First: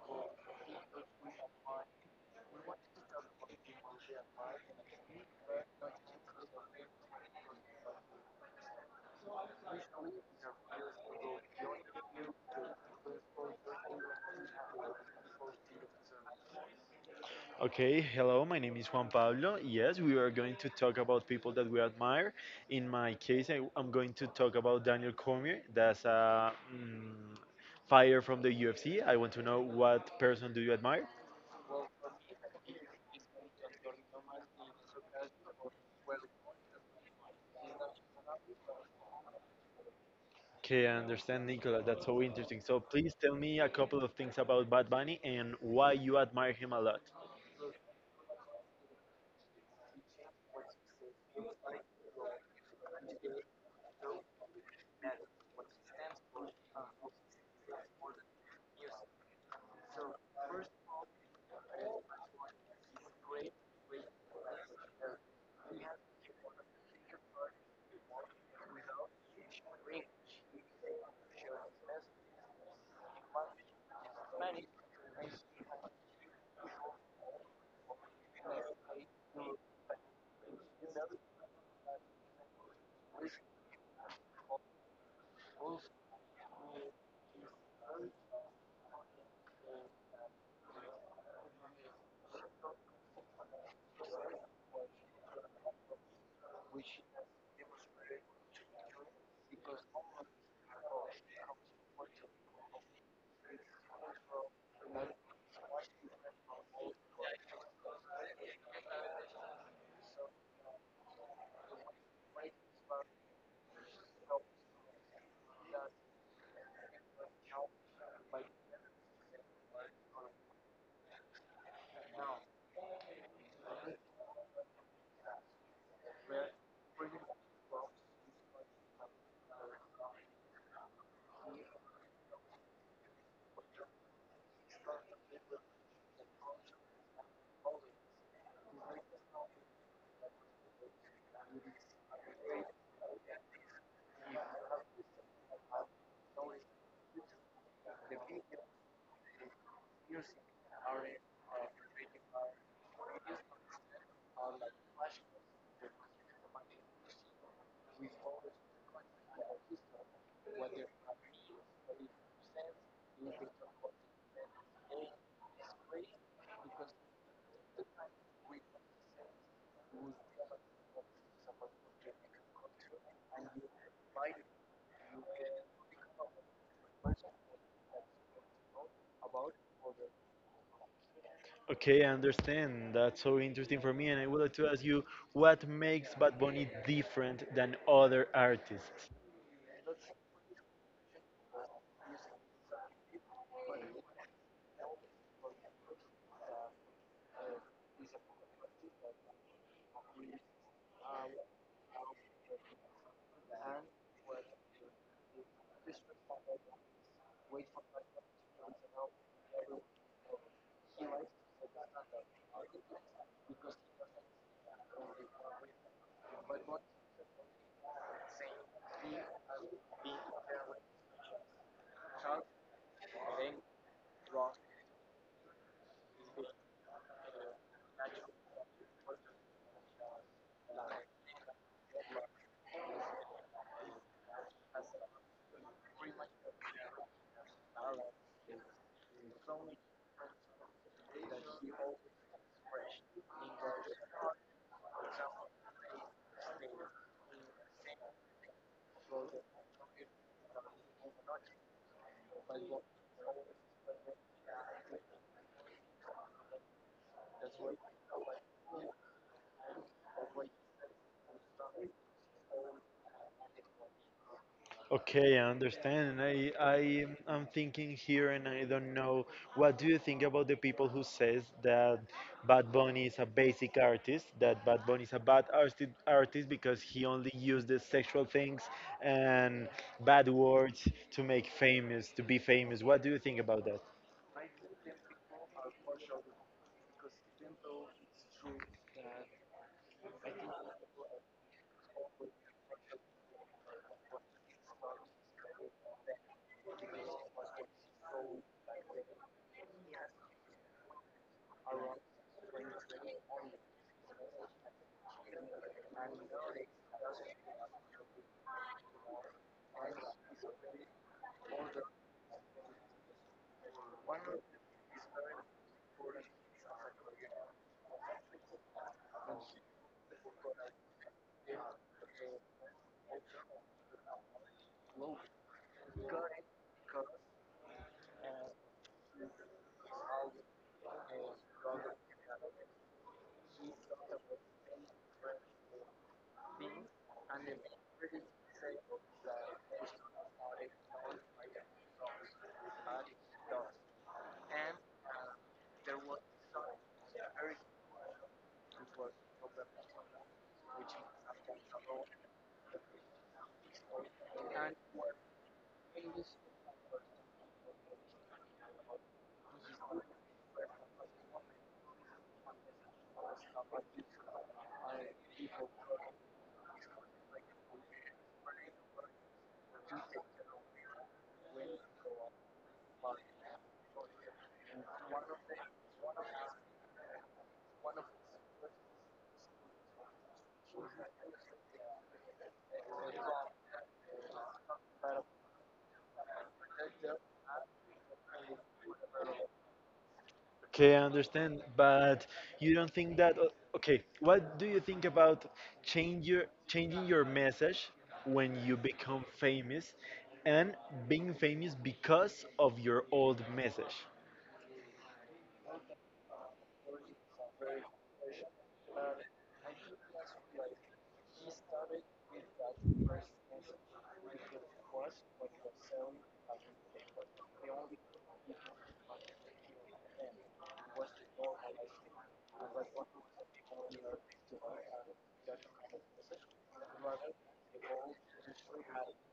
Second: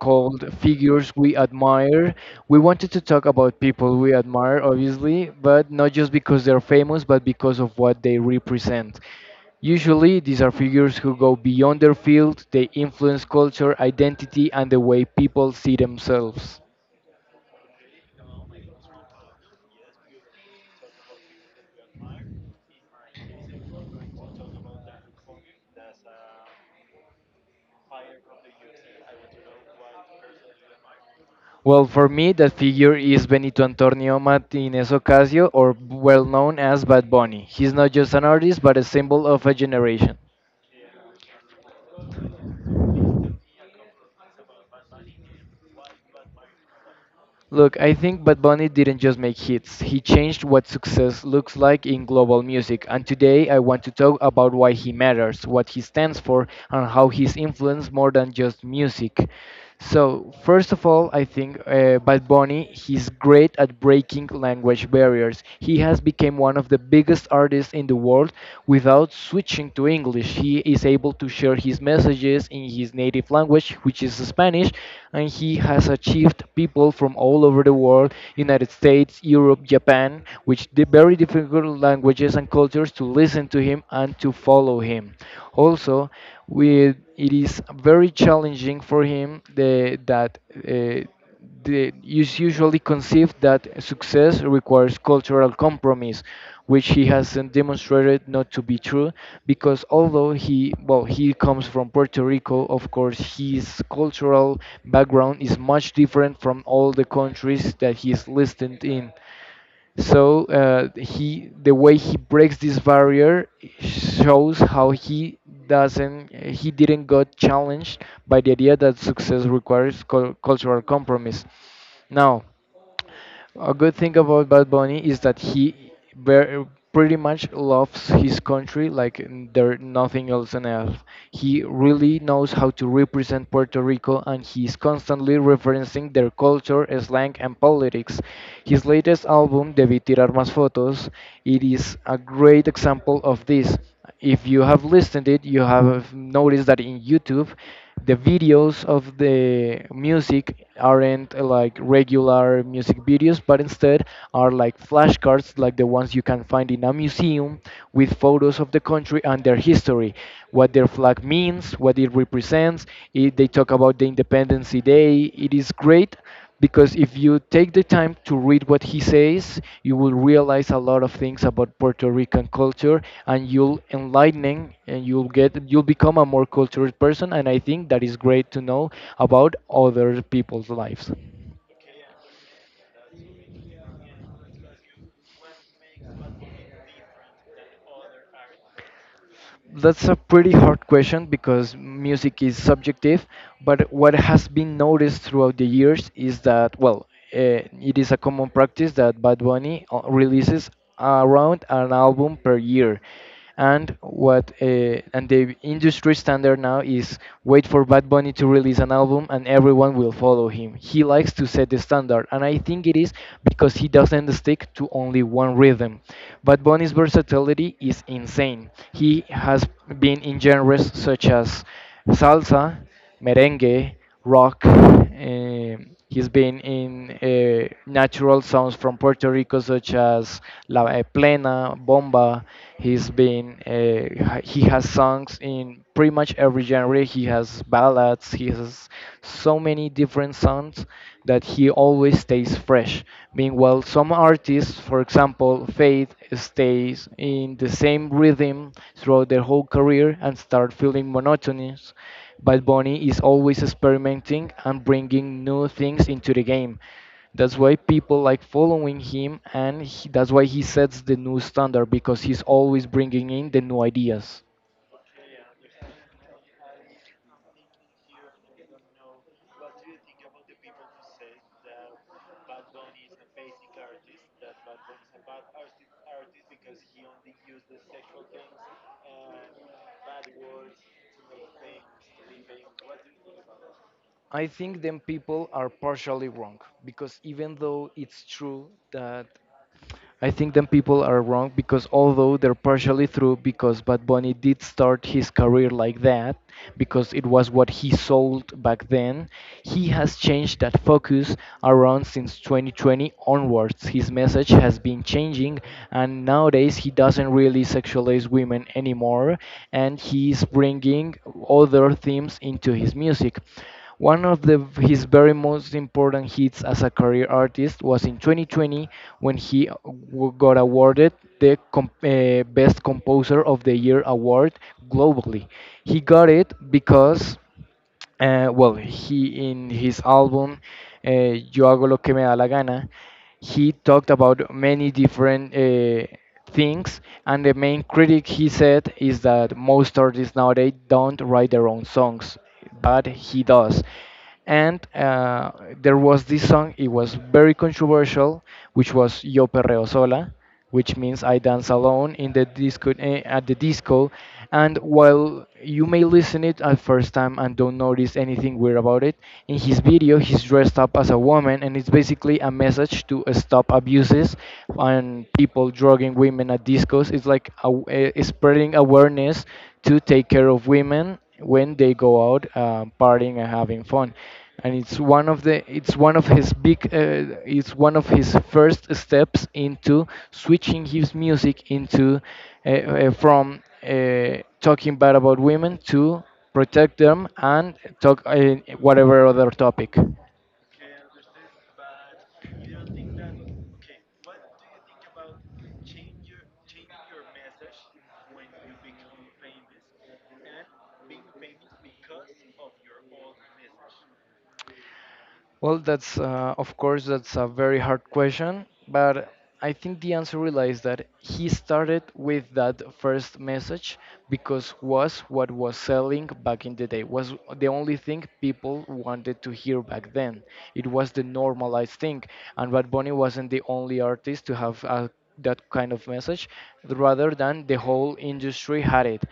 called Figures We Admire, we wanted to talk about people we admire, obviously, but not just because they're famous, but because of what they represent. Usually, these are figures who go beyond their field, they influence culture, identity, and the way people see themselves. Okay, hello, my name is Juan Pablo. Yes, we are going to talk about people that we admire. In my case, am going to talk about Daniel Cormier. That's a fighter from the UFC. I want to know what person do you admire? Well, for me, that figure is Benito Antonio Martinez Ocasio, or well known as Bad Bunny. He's not just an artist, but a symbol of a generation. Okay, I understand, Nicola. That's so interesting. So please tell me a couple of things about Bad Bunny and why you admire him a lot. Look, I think Bad Bunny didn't just make hits. He changed what success looks like in global music. And today I want to talk about why he matters, what he stands for, and how he's influenced more than just music. So, first of all, I think Bad Bunny, he's great at breaking language barriers. He has become one of the biggest artists in the world without switching to English. He is able to share his messages in his native language, which is Spanish, and he has achieved people from all over the world, United States, Europe, Japan, which the very difficult languages and cultures to listen to him and to follow him. Also, it is very challenging for him the, that. The, is usually conceived that success requires cultural compromise, which he hasn't demonstrated not to be true. Because although he, well, he comes from Puerto Rico, of course, his cultural background is much different from all the countries that he's listed in. So the way he breaks this barrier shows how he doesn't, he didn't got challenged by the idea that success requires cultural compromise. Now, a good thing about Bad Bunny is that he ver- pretty much loves his country like there nothing else on earth. He really knows how to represent Puerto Rico and he's constantly referencing their culture, slang, and politics. His latest album, Debí Tirar Más Fotos, it is a great example of this. If you have listened it, you have noticed that in YouTube, the videos of the music aren't like regular music videos, but instead are like flashcards, like the ones you can find in a museum with photos of the country and their history, what their flag means, what it represents. They talk about the Independence Day. It is great because if you take the time to read what he says, you will realize a lot of things about Puerto Rican culture, and you'll enlightening, and you'll become a more cultured person, and I think that is great to know about other people's lives. Okay, I understand. That's so interesting for me, and I would like to ask you what makes Bad Bunny different than other artists. That's a pretty hard question because music is subjective, but what has been noticed throughout the years is that, well, it is a common practice that Bad Bunny releases around an album per year. And what and the industry standard now is wait for Bad Bunny to release an album and everyone will follow him. He likes to set the standard, and I think it is because he doesn't stick to only one rhythm. But Bunny's versatility is insane. He has been in genres such as salsa, merengue, rock. He's been in natural sounds from Puerto Rico, such as La Plena, Bomba. He's been he has songs in pretty much every genre. He has ballads. He has so many different sounds that he always stays fresh. Meanwhile, some artists, for example, Faith, stays in the same rhythm throughout their whole career and start feeling monotonous. But Bunny is always experimenting and bringing new things into the game. That's why people like following him, and that's why he sets the new standard because he's always bringing in the new ideas. Okay, I understand. I am thinking here, and I don't know. What do you think about the people who says that Bad Bunny is a basic artist? That Bad Bunny is a bad artist because he only uses sexual things and bad words to make famous, to be famous. What do you think about that? I think them people are partially wrong because even though it's true that I think them people are wrong because although they're partially true because Bad Bunny did start his career like that because it was what he sold back then, he has changed that focus around since 2020 onwards. His message has been changing and nowadays he doesn't really sexualize women anymore and he's bringing other themes into his music. One of his very most important hits as a career artist was in 2020 when he got awarded the Best Composer of the Year award globally. He got it because he in his album uh, Yo hago lo que me da la gana, he talked about many different things, and the main critic he said is that most artists nowadays don't write their own songs, but he does and there was this song, it was very controversial, which was Yo Perreo Sola, which means I dance alone in the disco, at the disco. And while you may listen it at first time and don't notice anything weird about it, in his video he's dressed up as a woman and it's basically a message to stop abuses and people drugging women at discos. It's like spreading awareness to take care of women when they go out partying and having fun. And it's one of the, it's one of his first steps into switching his music into from talking bad about women to protect them and talk whatever other topic. Okay, I understand, but you don't think that okay, what do you think about change your changing your message when you become famous and being famous because of your old message? Well, that's of course that's a very hard question, but I think the answer relies that he started with that first message because was what was selling back in the day, was the only thing people wanted to hear back then. It was the normalized thing, and Bad Bunny wasn't the only artist to have that kind of message. Rather than the whole industry had it,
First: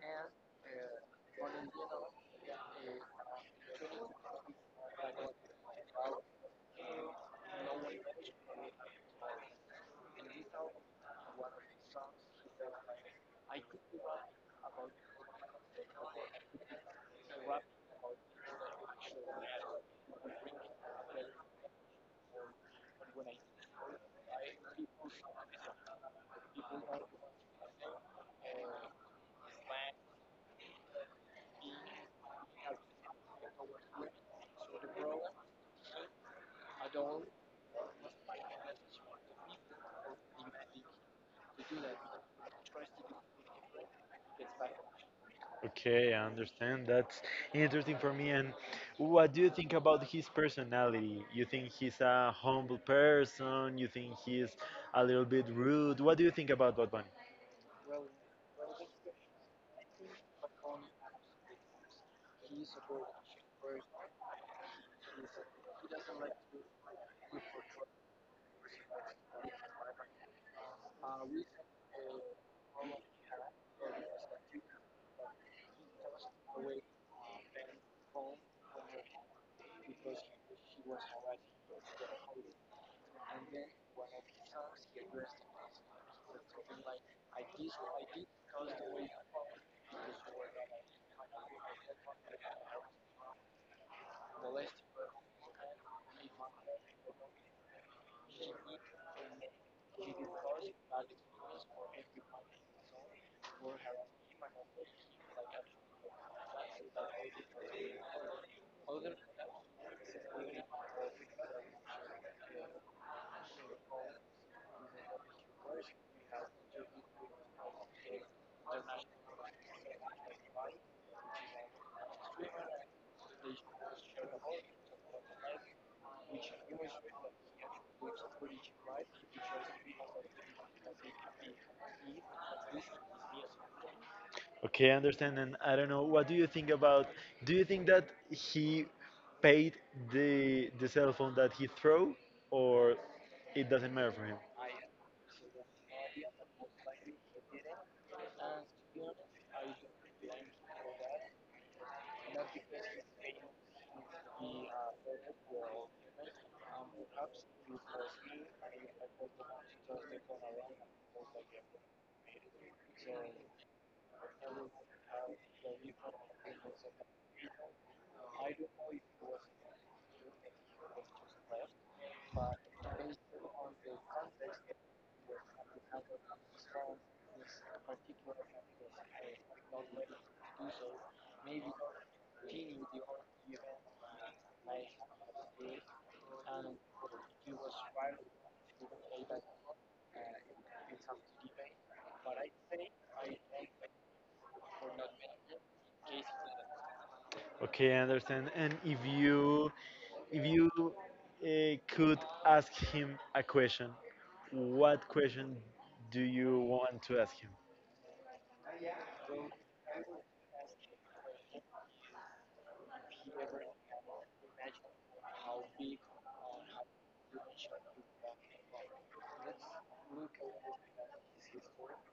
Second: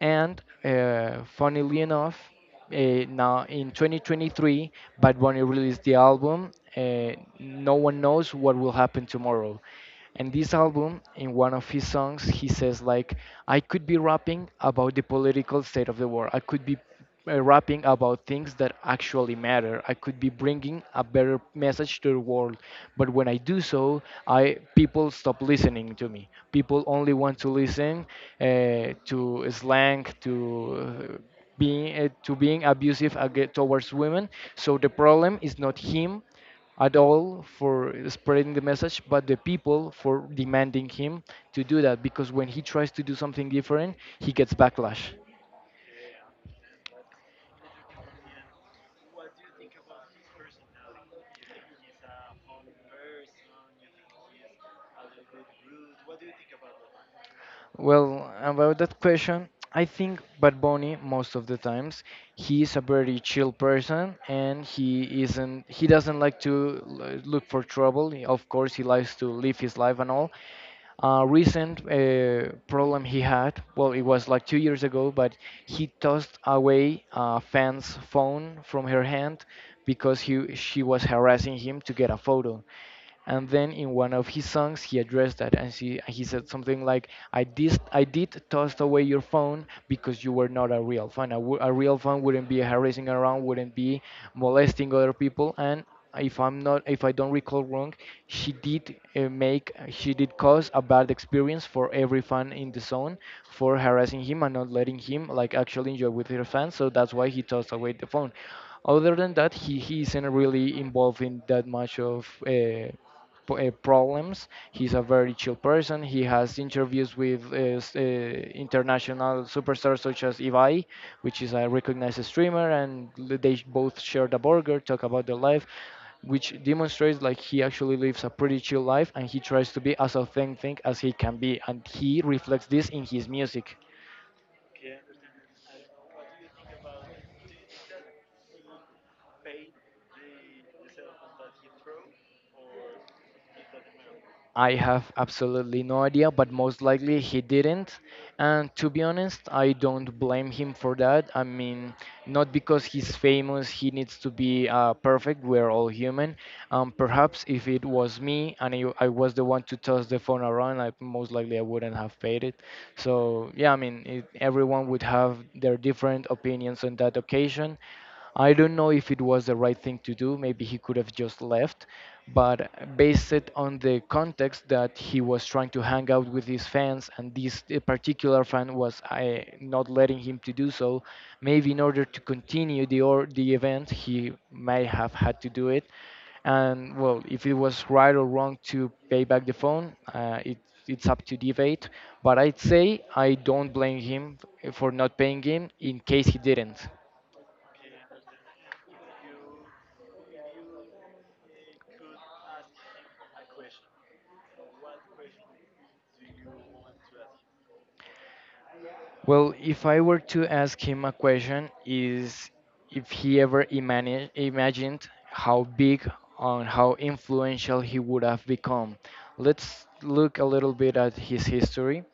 and funnily enough, uh, now in 2023 Bad Bunny released the album, uh, no one knows what will happen tomorrow, and this album, in one of his songs he says like, I could be rapping about the political state of the world, I could be rapping about things that actually matter, I could be bringing a better message to the world, but when I do so, I people stop listening to me, people only want to listen to slang, to being abusive aga towards women. So the problem is not him at all for spreading the message, but the people for demanding him to do that. Because when he tries to do something different, he gets backlash. Okay, I understand. That's interesting for me. And what do you think about his personality? You think he's a humble person? You think he's a little bit rude? What do you think about Bad Bunny? Well, about that question, I think Bad Bunny most of the times he is a very chill person and he doesn't like to look for trouble. Of course, he likes to live his life and all. Recent problem he had, well, it was like 2 years ago, but he tossed away a fan's phone from her hand because he she was harassing him to get a photo. And then in one of his songs, he addressed that, and he said something like, I did toss away your phone because you were not a real fan. A real fan wouldn't be harassing around, wouldn't be molesting other people." And if I don't recall wrong, she did she did cause a bad experience for every fan in the zone for harassing him and not letting him like actually enjoy with her fans. So that's why he tossed away the phone. Other than that, he isn't really involved in that much of problems. He's a very chill person. He has interviews with international superstars such as Ivai, which is a recognized streamer, and both share the burger, talk about their life, which demonstrates like he actually lives a pretty chill life and he tries to be as authentic as he can be, and he reflects this in his music. Okay, I understand. And I don't know, what do you think about? Do you think that he paid the cell phone that he threw, or it doesn't matter for him? I have absolutely no idea, but most likely he didn't. And to be honest, I don't blame him for that. I mean, not because he's famous, he needs to be perfect. We're all human. Perhaps if it was me and I was the one to toss the phone around, I most likely I wouldn't have paid it. So yeah, I mean, everyone would have their different opinions on that occasion. I don't know if it was the right thing to do. Maybe he could have just left, but based it on the context that he was trying to hang out with his fans, and this particular fan was not letting him to do so, maybe in order to continue the event, he may have had to do it. And well, if it was right or wrong to pay back the phone, it's up to debate. But I'd say I don't blame him for not paying him in case he didn't. Okay, I understand. And if you could ask him a question, what question do you want to ask him? Well, if I were to ask him a question, is if he ever imagined how big and how influential he would have become. Let's look a little bit at his history.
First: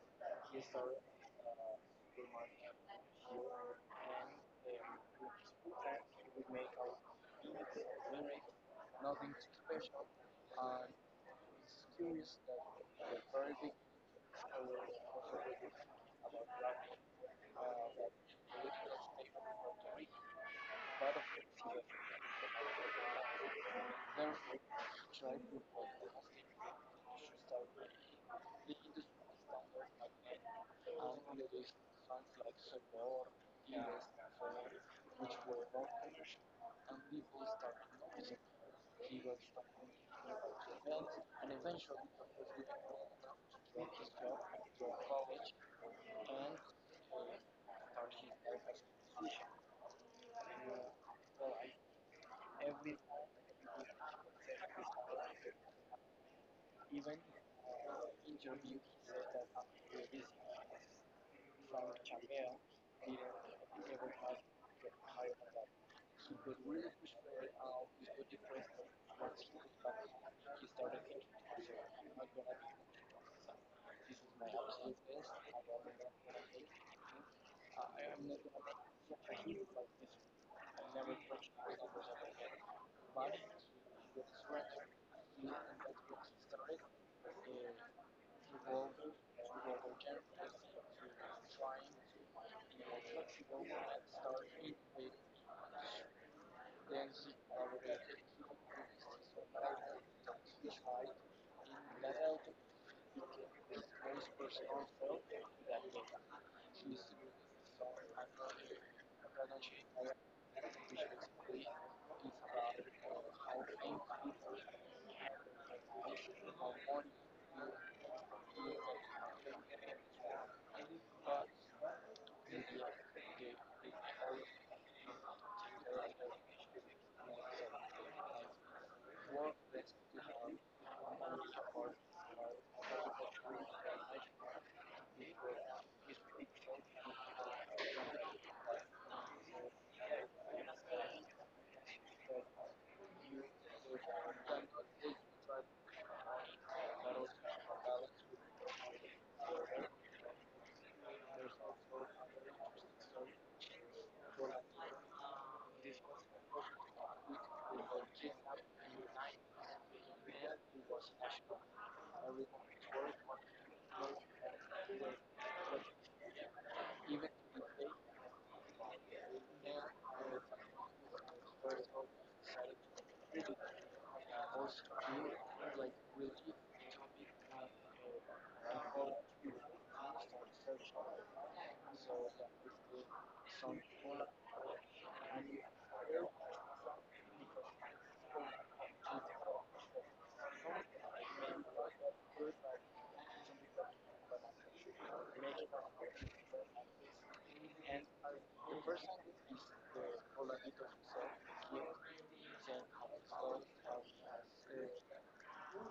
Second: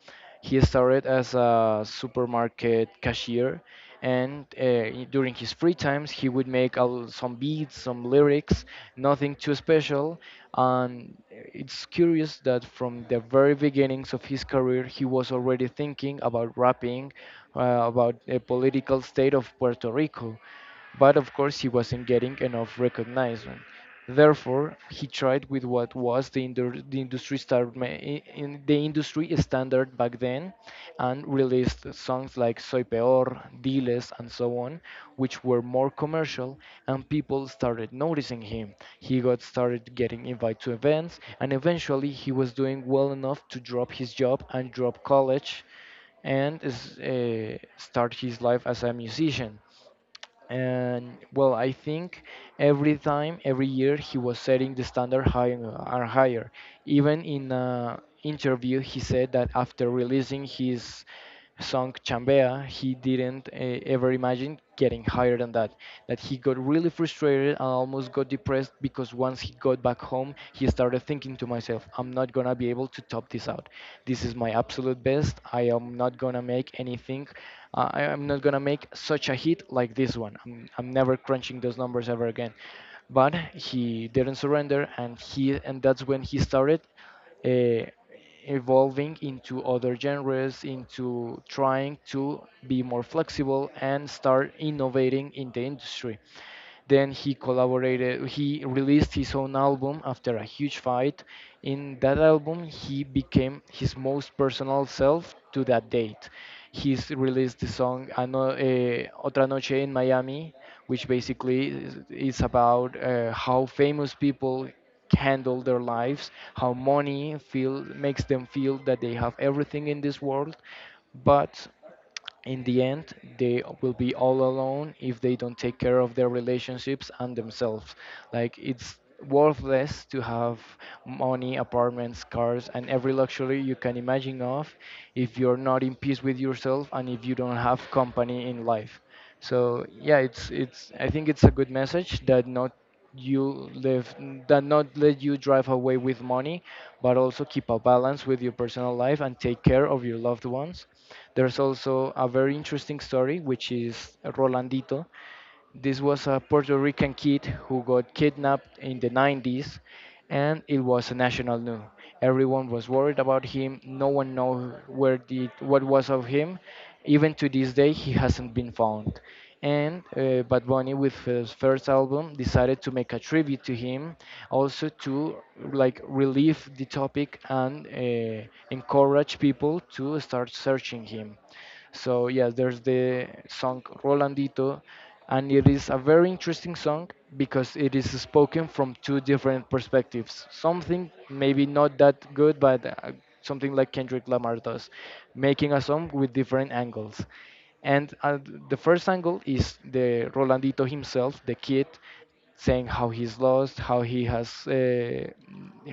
He started as a supermarket cashier, and during his free times, he would make a l some beats, some lyrics, nothing too special. And it's curious that from the very beginnings of his career, he was already thinking about rapping, uh, about the political state of Puerto Rico, but of course he wasn't getting enough recognition. Therefore, he tried with what was the, indu- the industry star- ma- I- in the industry standard back then, and released songs like Soy Peor, Diles, and so on, which were more commercial, and people started noticing him. He got started getting invited to events, and eventually he was doing well enough to drop his job and drop college and start his life as a musician. And well, I think every year he was setting the standard higher and higher. Even in an interview, he said that after releasing his song Chambea, he didn't ever imagine getting higher than that, that he got really frustrated and almost got depressed because once he got back home, he started thinking to myself, I'm not gonna be able to top this out. This is my absolute best. I am not gonna make anything. I am not gonna make such a hit like this one. I'm never crunching those numbers ever again. But he didn't surrender, and he and that's when he started uh, evolving into other genres, into trying to be more flexible and start innovating in the industry. Then he collaborated, he released his own album after a huge fight. In that album, he became his most personal self to that date. He's released the song Otra Noche in Miami, which basically is about how famous people handle their lives, how money feel makes them feel that they have everything in this world, but in the end, they will be all alone if they don't take care of their relationships and themselves. Like, it's worthless to have money, apartments, cars, and every luxury you can imagine of if you're not in peace with yourself and if you don't have company in life. So yeah, it's it's. I think it's a good message that you live not let you drive away with money, but also keep a balance with your personal life and take care of your loved ones. There's also a very interesting story, which is Rolandito. This was a Puerto Rican kid who got kidnapped in the 90s, and it was a national news. Everyone was worried about him. No one knew where the what was of him. Even to this day, he hasn't been found. And Bad Bunny, with his first album, decided to make a tribute to him, also to like relieve the topic and encourage people to start searching him. So yes, there's the song Rolandito, and it is a very interesting song because it is spoken from two different perspectives. Something maybe not that good, but something like Kendrick Lamar does, making a song with different angles. And the first angle is the Rolandito himself, the kid, saying how he's lost,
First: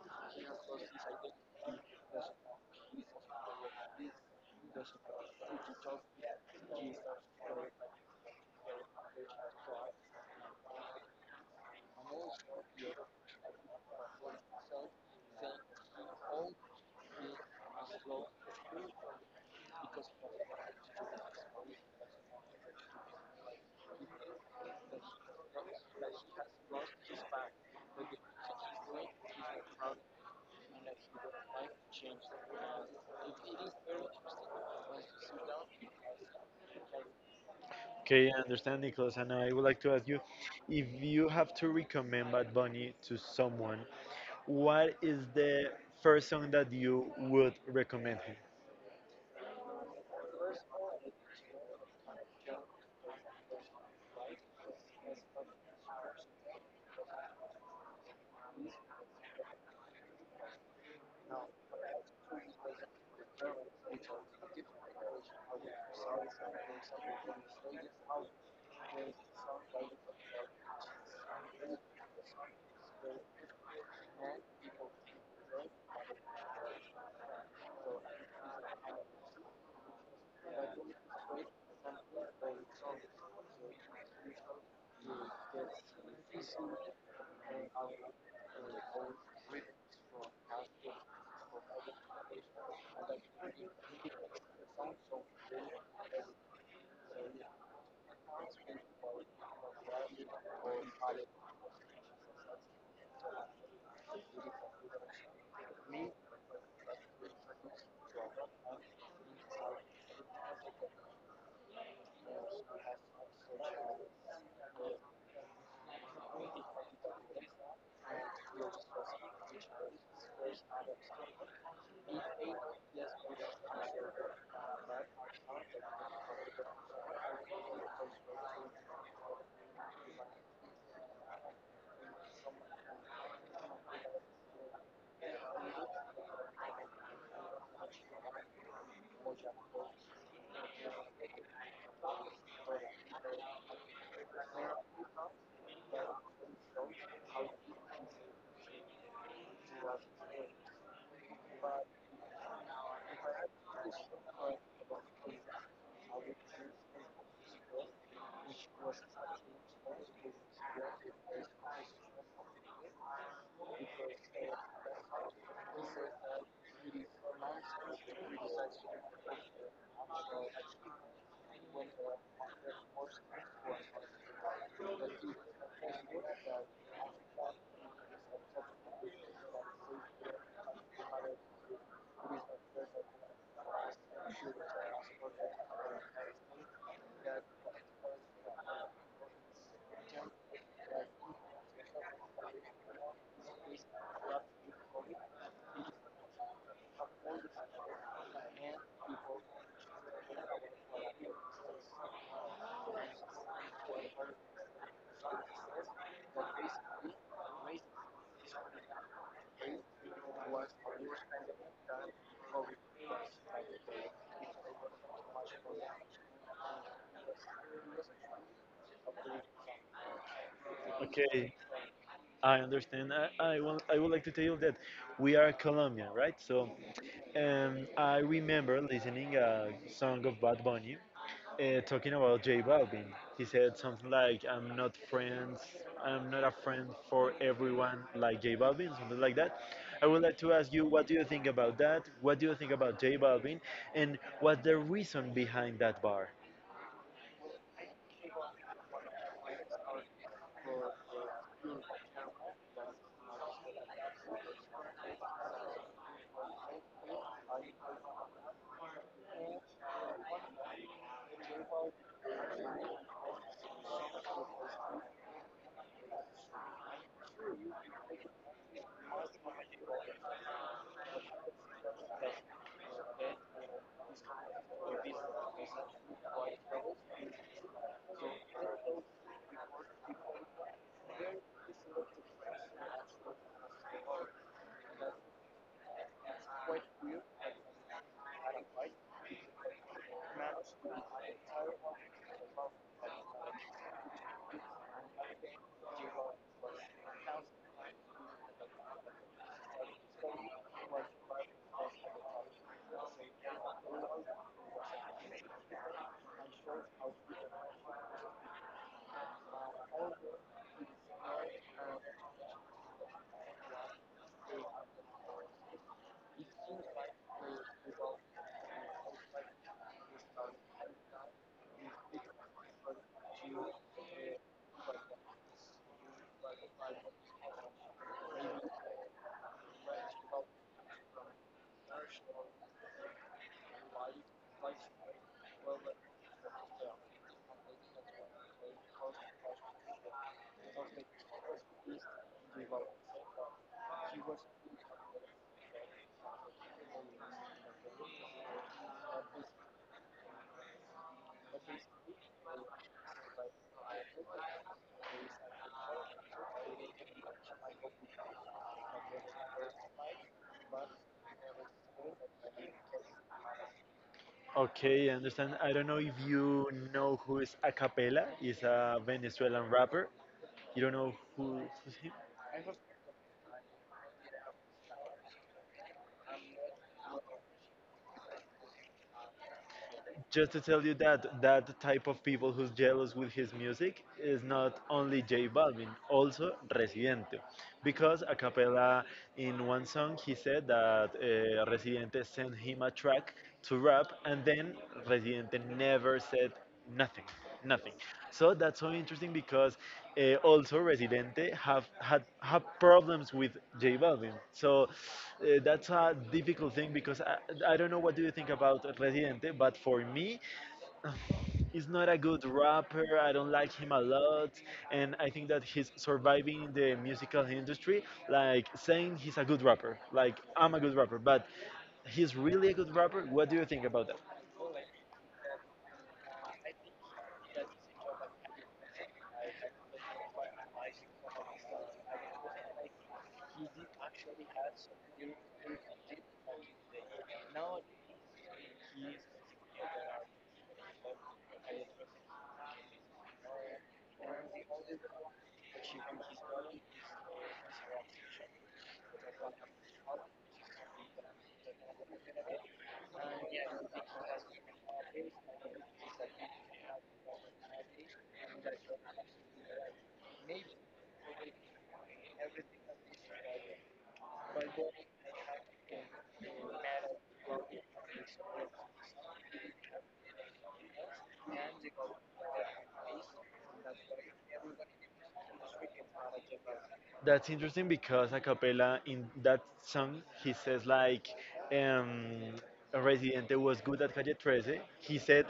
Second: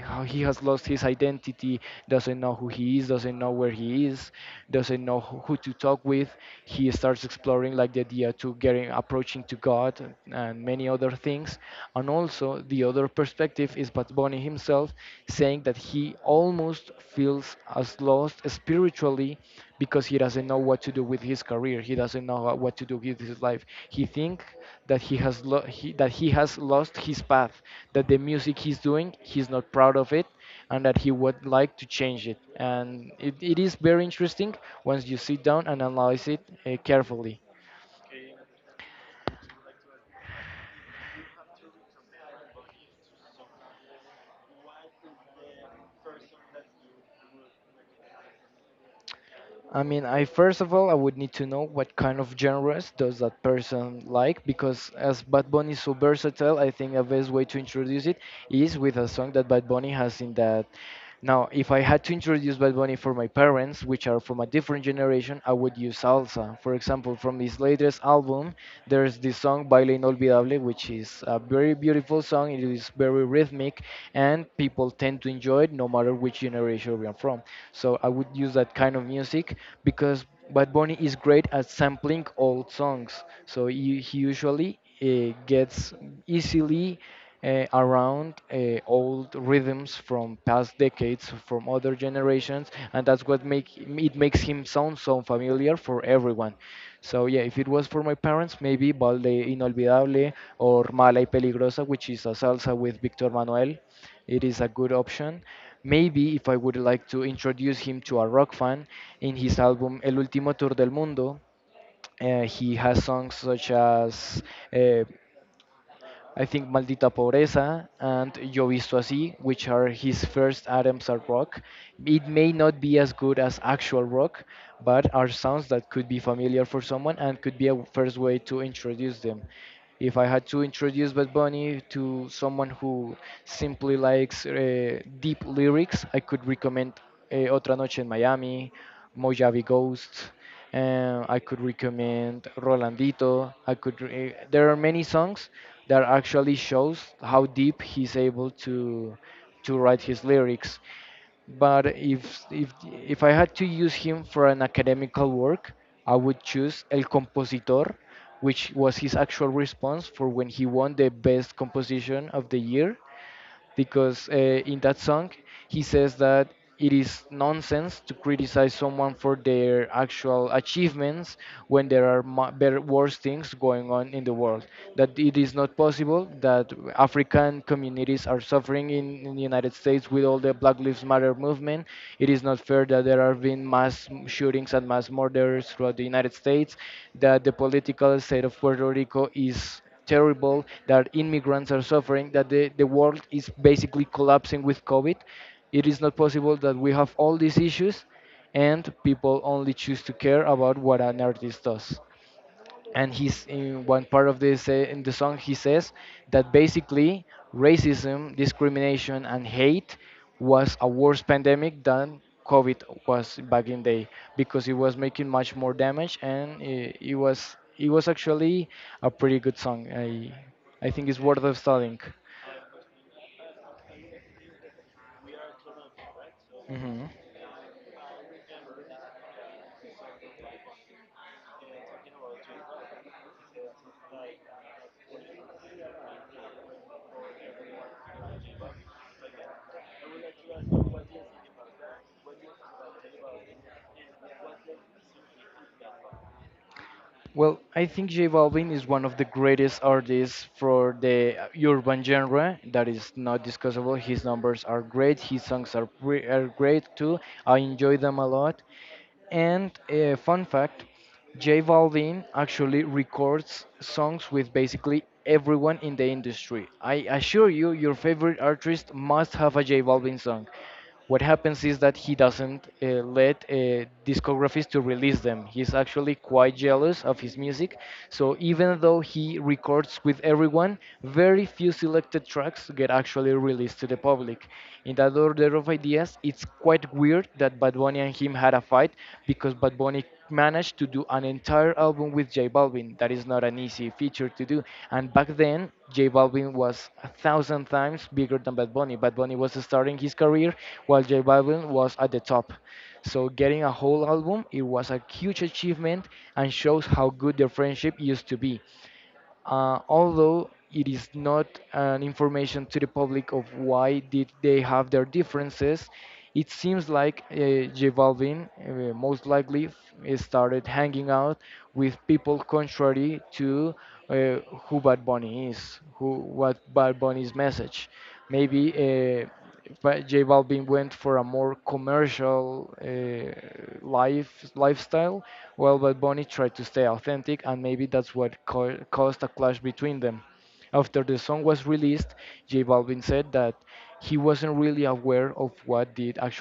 how he has lost his identity, doesn't know who he is, doesn't know where he is, doesn't know who to talk with. He starts exploring like the idea to getting approaching to God and many other things. And also the other perspective is Bad Bunny himself, saying that he almost feels as lost spiritually because he doesn't know what to do with his career. He doesn't know what to do with his life. He think that he has lo- he, that he has lost his path. That the music he's doing, he's not proud of it, and that he would like to change it. And it is very interesting once you sit down and analyze it carefully. Okay, I understand, Nicholas. And I would like to ask you if you have to recommend Bad Bunny to someone, what is the first song that you would recommend him? I mean, I first of all, I would need to know what kind of genres does that person like, because as Bad Bunny is so versatile, I think a best way to introduce it is with a song that Bad Bunny has in that. Now, if I had to introduce Bad Bunny for my parents, which are from a different generation, I would use salsa. For example, from his latest album, there's this song Baile Inolvidable, which is a very beautiful song. It is very rhythmic, and people tend to enjoy it no matter which generation we are from. So I would use that kind of music because Bad Bunny is great at sampling old songs. So he usually gets easily around old rhythms from past decades, from other generations, and that's what makes him sound so familiar for everyone. So yeah, if it was for my parents, maybe Balde Inolvidable or Mala y Peligrosa, which is a salsa with Victor Manuel, it is a good option. Maybe if I would like to introduce him to a rock fan, in his album El Último Tour del Mundo, he has songs such as uh, I think Maldita Pobreza and Yo Visto Así, which are his first items are rock. It may not be as good as actual rock, but are sounds that could be familiar for someone and could be a first way to introduce them. If I had to introduce Bad Bunny to someone who simply likes deep lyrics, I could recommend Otra Noche en Miami, Mojave Ghost. I could recommend Rolandito. There are many songs that actually shows how deep he's able to write his lyrics. But if I had to use him for an academical work, I would choose El Compositor, which was his actual response for when he won the best composition of the year because in that song he says that it is nonsense to criticize someone for their actual achievements when there are mu- better worse things going on in the world, that it is not possible that African communities are suffering in the United States with all the Black Lives Matter movement, it is not fair that there have been shootings and mass murders throughout the United States, that the political state of Puerto Rico is terrible, that immigrants are suffering, that the world is basically collapsing with COVID. It is not possible that we have all these issues and people only choose to care about what an artist does. And he's in one part of this in the song he says that basically racism, discrimination and hate was a worse pandemic than COVID was back in day because it was making much more damage, and it was actually a pretty good song. I think it's worth Okay, of studying. I understand. I would like to tell you that we are Colombian, right? So Hmm. I remember listening a song of Bad Bunny talking about J Balvin. He said something like, "I'm not friends, I'm not a friend for everyone like J Balvin," something like that. I would like to ask you, what do you think about that? What do you think about J Balvin? And what's the reason behind that bar? Well, I think J Balvin is one of the greatest artists for the urban genre. That is not discussable. His numbers are great. His songs are, are great too. I enjoy them a lot. And fun fact, J Balvin actually records songs with basically everyone in the industry. I assure you, your favorite artist must have a J Balvin song. What happens is that he doesn't let discographies to release them. He's actually quite jealous of his music. So even though he records with everyone, very few selected tracks get actually released to the public. In that order of ideas, it's quite weird that Bad Bunny and him had a fight because Bad Bunny managed to do an entire album with J Balvin. That is not an easy feature to do. And back then, J Balvin was a thousand times bigger than Bad Bunny. Bad Bunny was starting his career while J Balvin was at the top. So getting a whole album, it was a huge achievement and shows how good their friendship used to be. Although it is not an information to the public of why did they have their differences, it seems like J Balvin most likely started hanging out with people contrary to uh, who Bad Bunny is, who what Bad Bunny's message. Maybe uh, but J Balvin went for a more commercial lifestyle, while Bad Bunny tried to stay authentic, and maybe that's what caused a clash between them. After the song was released, J Balvin said that he wasn't really aware of what did actually Okay, I understand. I don't know if you know who is Acapella. He's a Venezuelan rapper. You don't know who's he? Just to tell you that that type of people who's jealous with his music is not only J Balvin, also Residente. Because Acapella, in one song, he said that Residente sent him a track to rap, and then Residente never said nothing nothing. So that's so interesting because also Residente have problems with J Balvin, so that's a difficult thing because I don't know what do you think about Residente, but for me he's not a good rapper. I don't like him a lot, and I think that he's surviving in the musical industry like saying he's a good rapper, like I'm a good rapper, but he's really a good rapper. What do you think about that? That's interesting because a cappella in that song he says like um Residente was good at Calle 13. He said,